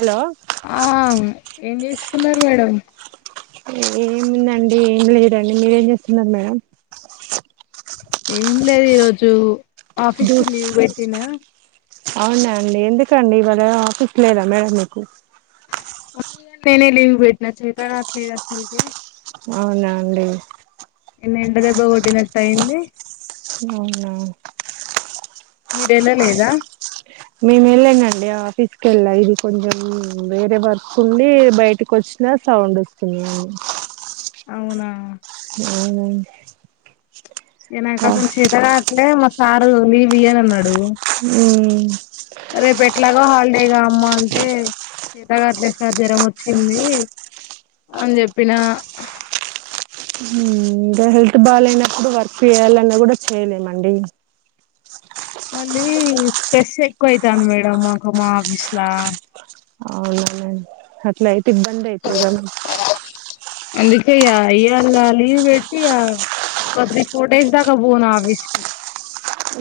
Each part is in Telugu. హలో ఆ ఏం చేస్ వున్నారు మేడం మ్మ్ ఏముందండి ఏం లేరండి మీరేం చేస్తున్నారు మేడం ఏం లేదు ఈరోజు ఆఫీస్కి లీవ్ వెట్టిన అవునా అండి ఎందుకండి ఇవాళ ఆఫీస్ లేదా మరి మీకు ఉంది కానీ నేనే లీవ్ పెట్టిన చేత కావట్లేదసల్కే అవునా అండి నిన్న ఎండ దెబ్బ కొట్టినట్టు అయింది అవునా మీరెలా లేదా నేను వెళ్ళానండి ఆఫీస్ కెళ్ళా ఇది కొంచెం వేరే వర్క్ ఉండి బయటకి వచ్చినా సౌండ్ వస్తుంది అవును అవునా మ్మ్ ఇగ నాకు అసలు శేత కావట్లే మస్త్ సారు లీవ్ ఇయ్యనన్నాడు రేపు ఎట్లాగో హాల్ టయి గా అమ్మ అంటే శేతగాట్లే సార్ జ్వరం వచ్చింది అని చెప్పిన ఇంక హెల్త్ బాలేనప్పుడు వర్క్ చేయాలన్నా కూడా చేయలేమండి మళ్ళీ స్ట్రెస్ ఎక్కువ అయితనది మేడం మాకు మా ఆఫీస్ లా అట్ల అయి ఇబ్బంది అయితది గా అందుకే ఇగ ఇయల లీవ్ పెట్టి ఒక త్రీ ఫోర్ డేస్ దాకా పోను ఆఫీస్ కి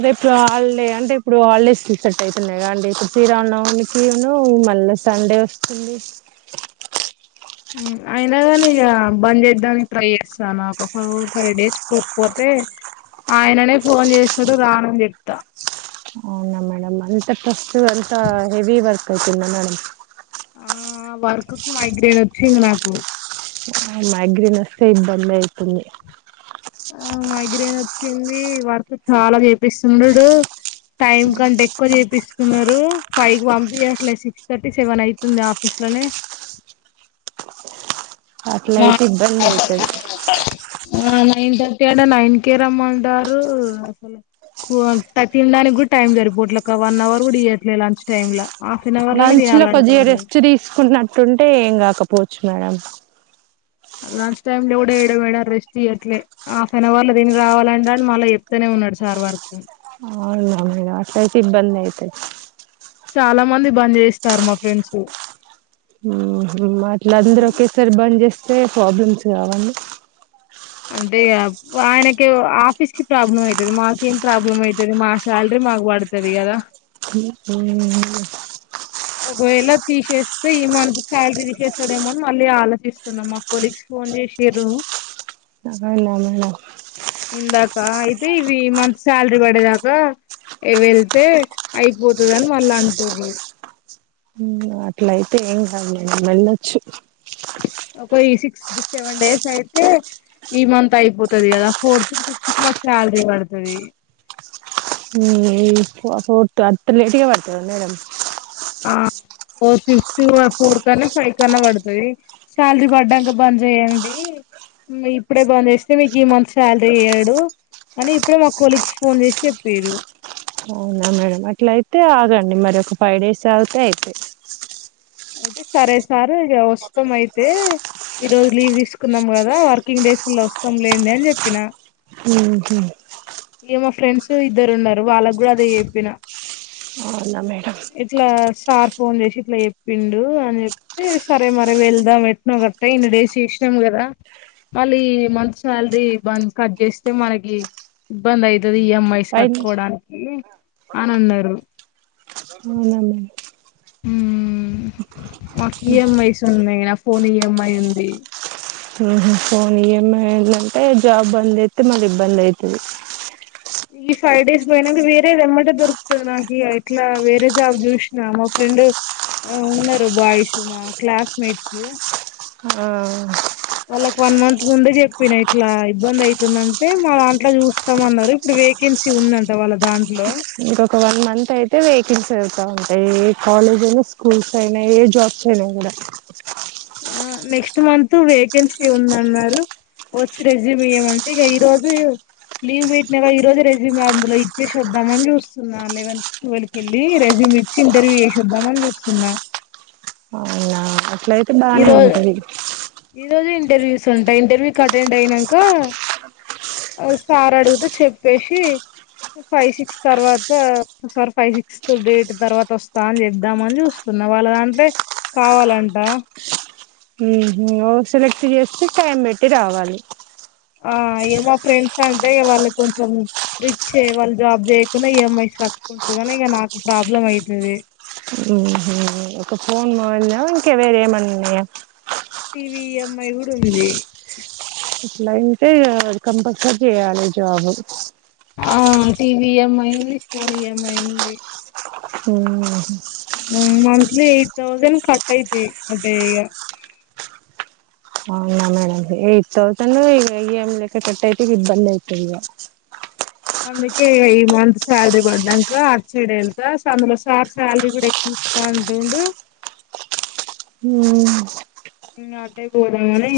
రేప్ హాలిడే అంటే ఇప్పుడు హాలిడేస్కి సెట్ అవుతున్నాయిగా అండి ఇప్పుడు శ్రీరామా నవమి కినూ మళ్ళీ సండే వస్తుంది మ్ అయినాగానీ ఇక బంద్ చేద్దాం చేయడానికి ట్రై చేస్తాను ఒక ఫోర్ ఫైవ్ డేస్ పోకపోతే ఆయననే ఫోన్ చేస్తాడు రానని చెప్తా [unintelligible] నువ్వు అంత హెవీ వర్క్ పోతున్న మేడం ఆ వర్కకు మైగ్రేన్ వచ్చింది నాకు ఆ మైగ్రేన్ వస్తే ఇబ్బంది అయితుంది ఆ మైగ్రేన్ వచ్చింది వర్క్ చాలా చేపిస్తుండీడు టైమ్ కంటే ఎక్కువ చేపిస్ న్నారు ఫైవ్ కి పంపియట్లే సిక్స్ థర్టీ సెవెన్ అయితుంది ఆఫీస్ లోనే అట్ల అయితే మార్నింగ్ ఇబ్బంది అయితది ఆ నైన్ థర్టీ అంటే నైన్ కే రమ్మంటారు అసలు తినడానికి కూడా టైం సరిపోట్ల వన్ అవర్ కూడా ఇయట్లే లంచ్ టైమ్ లా లంచ్ లో కొద్దిగా రెస్ట్ తీసుకున్నట్టుంటే ఏం కా కాక పోచ్చు మేడం లంచ్ టైమ్ లో కూడా ఏయడం మేడ రెస్ట్ ఇయ్యట్లే హాఫ్ నవర్ లో తిని రావాలంటాడు మళ్ళా చెప్తానే ఉన్నాడు సార్ వర్క్ అట్టయితే ఇబ్బంది అయితది చాలా మంది బంద్ జేస్తారు మా ఫ్రెండ్స్ మ్ హ్ అట్లా అందరూ ఒకేసారి బంద చేస్ అయితే ప్రాబ్లమ్స్ కావాండి అంటే ఆయనకి ఆఫీస్ కి ప్రాబ్లం అయితది మాకేం ప్రాబ్లం అయితది మా శాలరీ మాకు పడతది కదా మ్మ్ ఒకవేళ తీసేస్తే ఈ మంత్ శాలరీ తీసేస్తాడేమోని మళ్ళీ ఆలోచిస్తున్నాం మా కొలీగ్స్ ఫోన్ చేసిర్రు నాకాన్నా మేడం ఇందాక అయితే ఇవి మంత్ శాలరీ పడేదాకా వెళ్తే అయిపోతాదని వాళ్ళు అంటుర్రు అట్ల అయితే ఏం కాదు లే వెళ్లొచ్చు ఒక సిక్స్ సెవెన్ డేస్ అయితే ఈ మంత్ అయిపోతుంది కదా ఫోర్త్ ఫిఫ్త్ మాకు సాలరీ పడతది మ్ ఫోర్త్ అత్త లేటు గా పడుతదా మేడం ఆ ఫోర్ సిక్స్ ఫోర్ కన్నా ఫైవ్ కన్నా పడుతది సాలరీ పడ్డాంక బంద్ చేయండి ఇప్పుడే బంద్ చేస్తే మీకు ఈ మంత్ శాలరీ ఇయ్యడు అని ఇప్పుడే మా కోలిక్స్ ఫోన్ చేసి చెప్పిర్రు అవునా మేడం అట్లా అయితే ఆగండి మరి ఒక ఫైవ్ డేస్ ఆగితే అయిపోయే అయితే సరే సార్ ఇక వస్తాం అయితే ఈ రోజు లీవ్ తీసుకుందాం కదా వర్కింగ్ డేస్ల వస్తాం లేండి అని చెప్పినా మ్ హు ఇక మా ఫ్రెండ్స్ ఇద్దరు ఉన్నారు వాళ్ళకు కూడా అదే చెప్పిన అవునా మేడం ఇట్లా సార్ ఫోన్ చేసి ఇట్లా పిండు అని చెప్తే సరే మరి వెళ్దాం ఎట్న గట్ట ఇన్ని డేస్ చేసినాం కదా మళ్ళీ మంత్ సాలరీబంద్ కట్ చేస్తే మనకి ఇబ్బంది ఐతే అది ఇమ్ఐస్ ఫైవ్ డేస్ కట్టుకోవడానికి అని అన్నరు అవున మె మ్ మాకిీ ఇ మ్ ఐస్ ఉన్నాయి ఫోన్ ఇ మ్ ఐ ఉంది ఫోన్ ఈ మ్ ఐ లు టే జాబ్ బంద్ చేస్తే అయితే మళ్ళ ఇబ్బంది ఐతాది ఈ ఫైవ్ డేస్ పోయినాక వేరేది ఎమ్మంటే దొరుకుతుంది నాకు ఇట్లా వేరే జాబ్ చూసిన మా ఫ్రెండ్ ఉన్నారు బాయ్స్ మా క్లాస్ మేట్స్ వాళ్ళకి వన్ మంత్ ముందు చెప్పిన ఇట్లా ఇబ్బంది అవుతుందంటే మా దాంట్లో చూస్తామ అన్నారు ఇప్పుడు వేకెన్సీ ఉందంట వాళ్ళ దాంట్లో ఇంకొక వన్ మంత్ అయితే వేకెన్సీ అయిత ది ఉంటాయి ఏ కాలేజ్ అయినా స్కూల్స్ అయినా ఏ జాబ్స్ అయినా కూడా అహ నెక్స్ట్ మంత్ వేకెన్సీ ఉందన్నారు వచ్చి రెజ్యూమ్ ఇయమంటే ఇ ఈరోజు లీవ్ పెట్టినా ఈ రొజే రెజ్యూమ్ అందులో ఇచ్చేసి వద్దామని చూస్తున్న లేవన్ టౌవల్ కీ వెళ్లి రెజూమ్ ఇచ్చి ఇంటర్వ్యూ చేసేద్దామని చూస్తున్నా అవునా అట్లయితే ఈ బాగానే రోజు ఉంటది ఈ రోజు ఇంటర్వ్యూస్ ఉంటాయి ఇంటర్వ్యూ కి అటెండ్ అయినంక సార్ అడిగితే చెప్పేసి ఫైవ్ సిక్స్ తర్వాత సార్ ఫైవ్ సిక్స్త్ డేట్ తర్వాత వస్తా అని చెబ్దామని చూస్తున్నా వాళ్ళ దాంట్లో కావాలంట సెలెక్ట్ చేస్త టైం పెట్టి రావాలి ఆ ఏ మా ఫ్రెండ్స్ అంటే వాళ్ళు కొంచెం రిచ్ ఏ వాళ్ళు జాబ్ చేయకుండా ఈఎంఐస్ కట్టుకుంటరు కానీ ఇక నాకు ప్రాబ్లం అయితది ఇంక ఫోన్ మారిందా ఇంకా వేర ఏమన్నున్నాయ T V E M I గూడ ఉంది అట్లయితే కంపల్సరీ చేయాలి జాబ్ ఆ టీవీ ఈ ఎం ఐ ఉంది ఫోన్ ఈఎంఐ ఉంది హ మంత్లీ ఎయిట్ థౌసండ్ కట్ అయితయి అటేఇగ అవునా మేడం ఎయిట్ తౌసండ్ ఇగ ఈఎంఐ కట్ అయితే ఇబ్బంది అయితది ఇగ అందుకే ఈ మంత్ సాలరీ పడ్డంకా అట్ సైడు వెళ్తా అందులో సార్ సాలరీ కూడా ఎక్కువ ఇస్తా అంటండు హు అట్టే పోదాం అని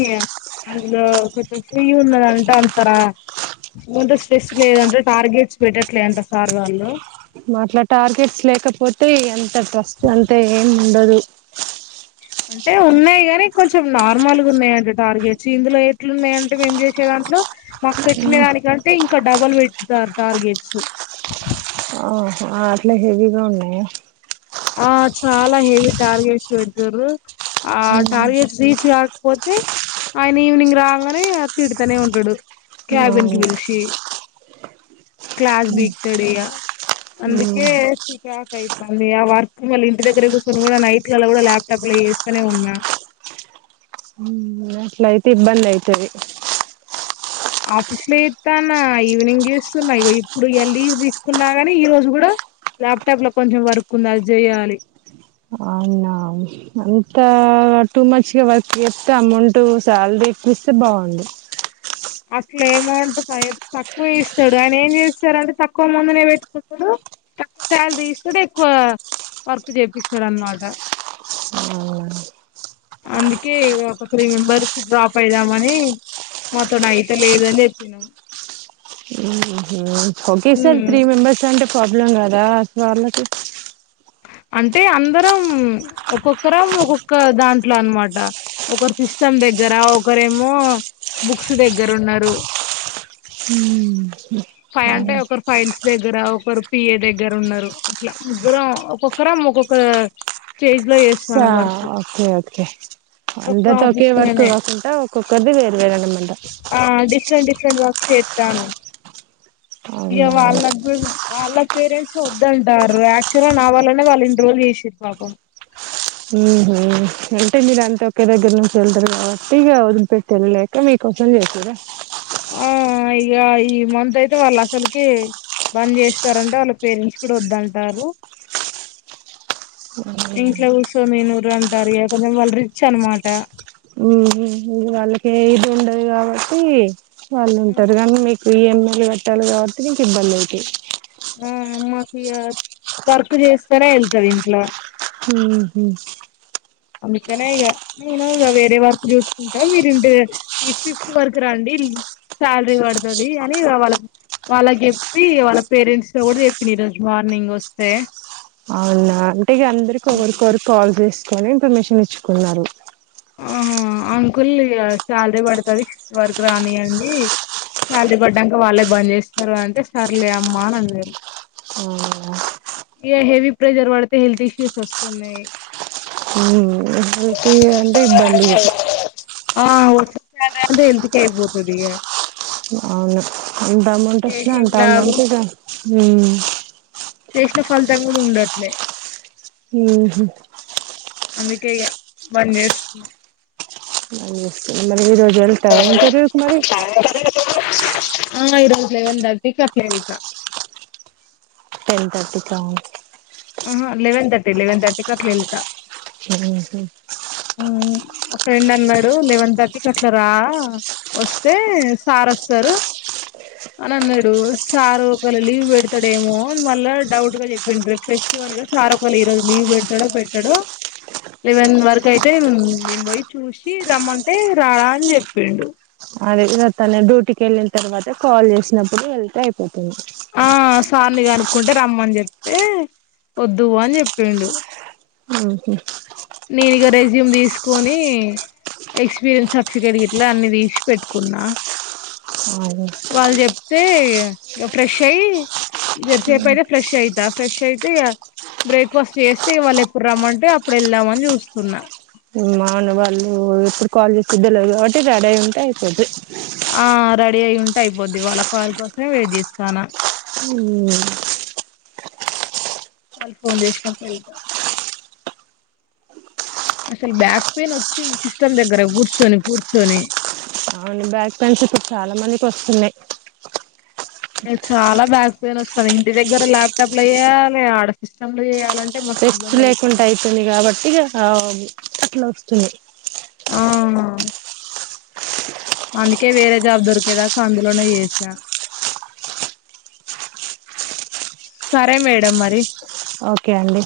అందులో కొంచెం ఫ్రీ ఉన్నదంట అంతర ఏమంటే స్ట్రెస్ లేదంట టార్గెట్స్ పెట్టట్లే అంట సార్ వాళ్ళు మా అట్ల టార్గెట్స్ లేకపోతే ఎంత ట్రస్ట్ అంత ఏం ఉండదు అంటె ఉన్నాయి కాని కొంచెం నార్మల్ గా ఉన్నాయండి టార్గెట్స్ ఇందులో ఎట్లున్నాయంటె మేం చేసే దాంట్లో నాకు పెట్టిన దానికంటె ఇం క డబల్ పెట్టుతారు టార్గెట్స్ ఆ అట్లా హెవీగా ఉన్నాయ ఆ చాలా హెవి టార్గెట్స్ పెడతారు ఆ ఊమ్, టార్గెట్స్ రీచ్ గా పోతే ఆయన ఈవినింగ్ రాంగనె తిడుతానె ఉంటాడు క్యాబెన్కి అవును పిల్షి క్లాస్ బిక్తాడు ఇగ అందుకే ఊమ్, చికకై వందిగా వర్ మొత్తం మళ్ళీ ఇంటి దగ్గర కూర్చొని కూడా నైట్లలొ అకూడా ల్యాప్టాప్ లా చేస్తనే ఉన్నా అట్ల అయితె ఇబ్బంది అయితది ఆఫీస్ లో చేత్తన్న ఈవినింగ్ చేస్తున్నా ఇప్పుడు లీవ్ తీసుకున్నా, గని ఈ రోజు కూడ ల్యాప్టాప్ లో కొంచెం వర్క్ ఉంది అది చేయాలి అంతా టూ మచ్గా వర్క్ చేస్తే అమౌంట్ శాలరీ ఎక్కవ ఇస్తే బాగుండు అట్లా ఏమౌంట తక్కువె ఇస్తాడు, ఆయన ఏం చేస్తారంటే తక్కువ మందినె పెట్టుకుంటడు, తక్కువ శాలరీ ఇస్తడు, ఎక్కువ వర్క్ చేపిస్తాడు అనమాట అందుకే ఒక త్రీ మెంబర్స్ డ్రాప్ అయిదామని మొత్తం అయిత లేదని చెప్పినాము ఓకే సార్ త్రీ మెంబెర్స్ అంటె ప్రాబ్లం కాదా అ వాళ్ళకి అంటే అందరం ఒక్కొక్కరం ఒక్కొక్క దాంట్లో అనమాట ఒకరు సిస్టమ్ దగ్గర ఒకరేమో బుక్స్ దగ్గర ఉన్నారు ఫై అంటే ఒకరు ఫైల్స్ దగ్గర ఒకరు పిఏ దగ్గర ఉన్నారు అట్లా ముగ్గురు ఒక్కొక్కరం ఒక్కొక్క స్టేజ్ లో చేస్తాను ఆ వర్క్ ఓకె ఓకె ఒక్క అందరితో ఒకే ఆఫీస్ వర్క్ లోనే కాకుండా ఒక్కొక్కరిది వేరు వేరనమ్మంట చెత్తాను ఇక అవునా వాళ్లకి గుడా వాళ్ళ పేరెంట్స్ వద్దుంటారు యాక్చువల్ గా నా వళ్ళనే వాళ్ళు ఇన్ని రోజులు చేసిర్రు పాపం ఉహు అంటె మీరు అంత ఒకే దగ్గర నుంచి వెళ్తారు కాబట్టి ఇక వదిలిపెట్టి వెళ్లలేక మీకోసం చేసిర్రా ఆ ఇక ఈ మంత్ అయితే వాళ్ళు అసలుకి బంద్ చేస్తారంటే వాళ్ళ పేరెంట్స్ కూడా వద్దంటారు అ సో మీనూరు అంటారుక కొంచెం వాళ్ళు రిచ్ అనమాట ఉ వాళ్ళకి ఇది ఉండదు కాబట్టి వాళ్ళు ఉంటారు కానీ మీకు ఇ ఎం ఐ కట్టాలి కాబట్టి నీకు ఇబ్బంది అకి ఆ మాకు ఇ వర్క్ చేస్తారా వెళ్తుంది ఇంట్లో హ అందుకనే ఇక నేను ఇ వేరే వర్కు చూసుకుంటా మీరు ఇంటి ఈ ఫిఫ్త్ వర్కు రండి శాలరీ పడుతుది అని వాళ్ళ వాళ్ళకి చెప్పి వాళ్ళ పేరెంట్స్ త కూడా చెప్పంది ఈరోజు మార్నింగ్ వస్తే ఆ అ అందరిక ఒకరికొరు కాల్ చేస్త ని ఇన్ఫర్మేషన్ ఇచ్చుకున్నారు ఆహా అంకుల్ ఇగ శాలరీ పడుతది సిక్స్త్ వరకు రాని అండి శాలరీ పడ్డాక వాళ్ళే బంద్ చేస్తారు, అంటే సర్లే అమ్మా అని అన్నారు. అవునా ఇగ హెవీ ప్రెషర్ పడితే హెల్త్ ఇష్యూస్ వస్తున్నాయి. డ్యూటీ అం టే ఇబ్బందిగ ఆ వచ్చ [unintelligible] హెల్త్ కే అయిపోతుదిగా అవును ఎంత అమౌంట్ వచ్చిన చేసేం అంత లాభం అమౌంట్ గా హ్మ్ చేసిన ఫలితం కూడా ఉండట్లే మ్మ్ హు అందుకే ఇగ బంద్ చేసున్నాం అదే మరి ఈ రోజు వెళ్తావా ఇంటర్వ్యూ క్ మరి ఆ ఈరోజు లెవెన్ థర్టీకి అలా వెళ్తా టెన్ థర్టీకా ఆ లెవెన్ థర్టీ లెవెన్ థర్టీకి అట్ల వెళ్తా మ్మ్ హ్మ్ హ్మ్ ఓ ఫ్రెండ్ అన్నాడు లెవెన్ థర్టీకి అట్లా రా వస్తే సార్ వస్తారు అని అన్నాడు, సార్ ఒక వేళ లీవ్ పెడతడు ఏమో అని మళ్ళా డౌట్ గా చెప్పిండు, ఫెస్టివల్ గా సార్ ఒకళ ఈ రోజు లీవ్ పెడ్తాడో పెట్టాడో లెవెన్ వరకు ఇట్లైతే మ్మ్ నేను పోయి చూసి రమ్మంటే రాడా అని చెప్పిండు అదే గదా తనే డ్యూటీకి వెళ్ళిన తర్వాత కాల్ చేసినప్పుడు వెళ్తే అయిపోతది ఆ సార్ని కనుక్కుంటే రమ్మని చెప్తే వద్దు అని చెప్పిండు ఆహ నేనుక రెజ్యూమ్ తీసుకొని ఎక్స్పీరియన్స్ సర్టిఫికెట్ ఇట్లా అన్ని తీసి పెట్టుకున్నా అదే వాళ్ళు చెప్తే ఇక ఫ్రెష్ అయి ఇద్దరిసేపు అయితే ఫ్రెష్ అయితా ఫ్రెష్ అయితే ఇక బ్రేక్ఫాస్ట్ చేస్తే వాళ్ళు ఎప్పుడు రమ్మంటే అప్పుడు వెళ్దామని చూస్తున్నా మా అన్న వాళ్ళు ఎప్పుడు కాల్ చేసిది తెలవదు కాబట్టి రెడీ అయి ఉంటే అయిపోది ఆ రెడీ అయి ఉంటే అయిపోద్ది వాళ్ళ కాల్ కోసమే వెయిట్ చేస్తానా ఉ వాళ్ళు ఫోన్ చేసినప్పుడు వెళ్త అసలు బ్యాక్ పెయిన్ వచ్చింది సిస్టమ్ దగ్గర కూర్చొని కూర్చొని అ బ్యాక్ పెయిన్స్ ఇప్పుడు చాలా మందికి వస్తున్నాయి చాలా బ్యాక్ పెయిన్ వస్తుంది ఇంటి దగ్గర లాప్టాప్ లా చేయాలే ఆడ సిస్టమ్లు చేయాలంటే మస్తు రెస్ట్ ఇబ్బంది అవుతుంది లేకుంటా అయితుంది కాబట్టి ఇగ ఆ అట్లా వస్తుంది ఆ అందుకే వేరే జాబ్ దొరికేదాకా అందులోనే చేసా సరే మేడం మరి ఓకే అండి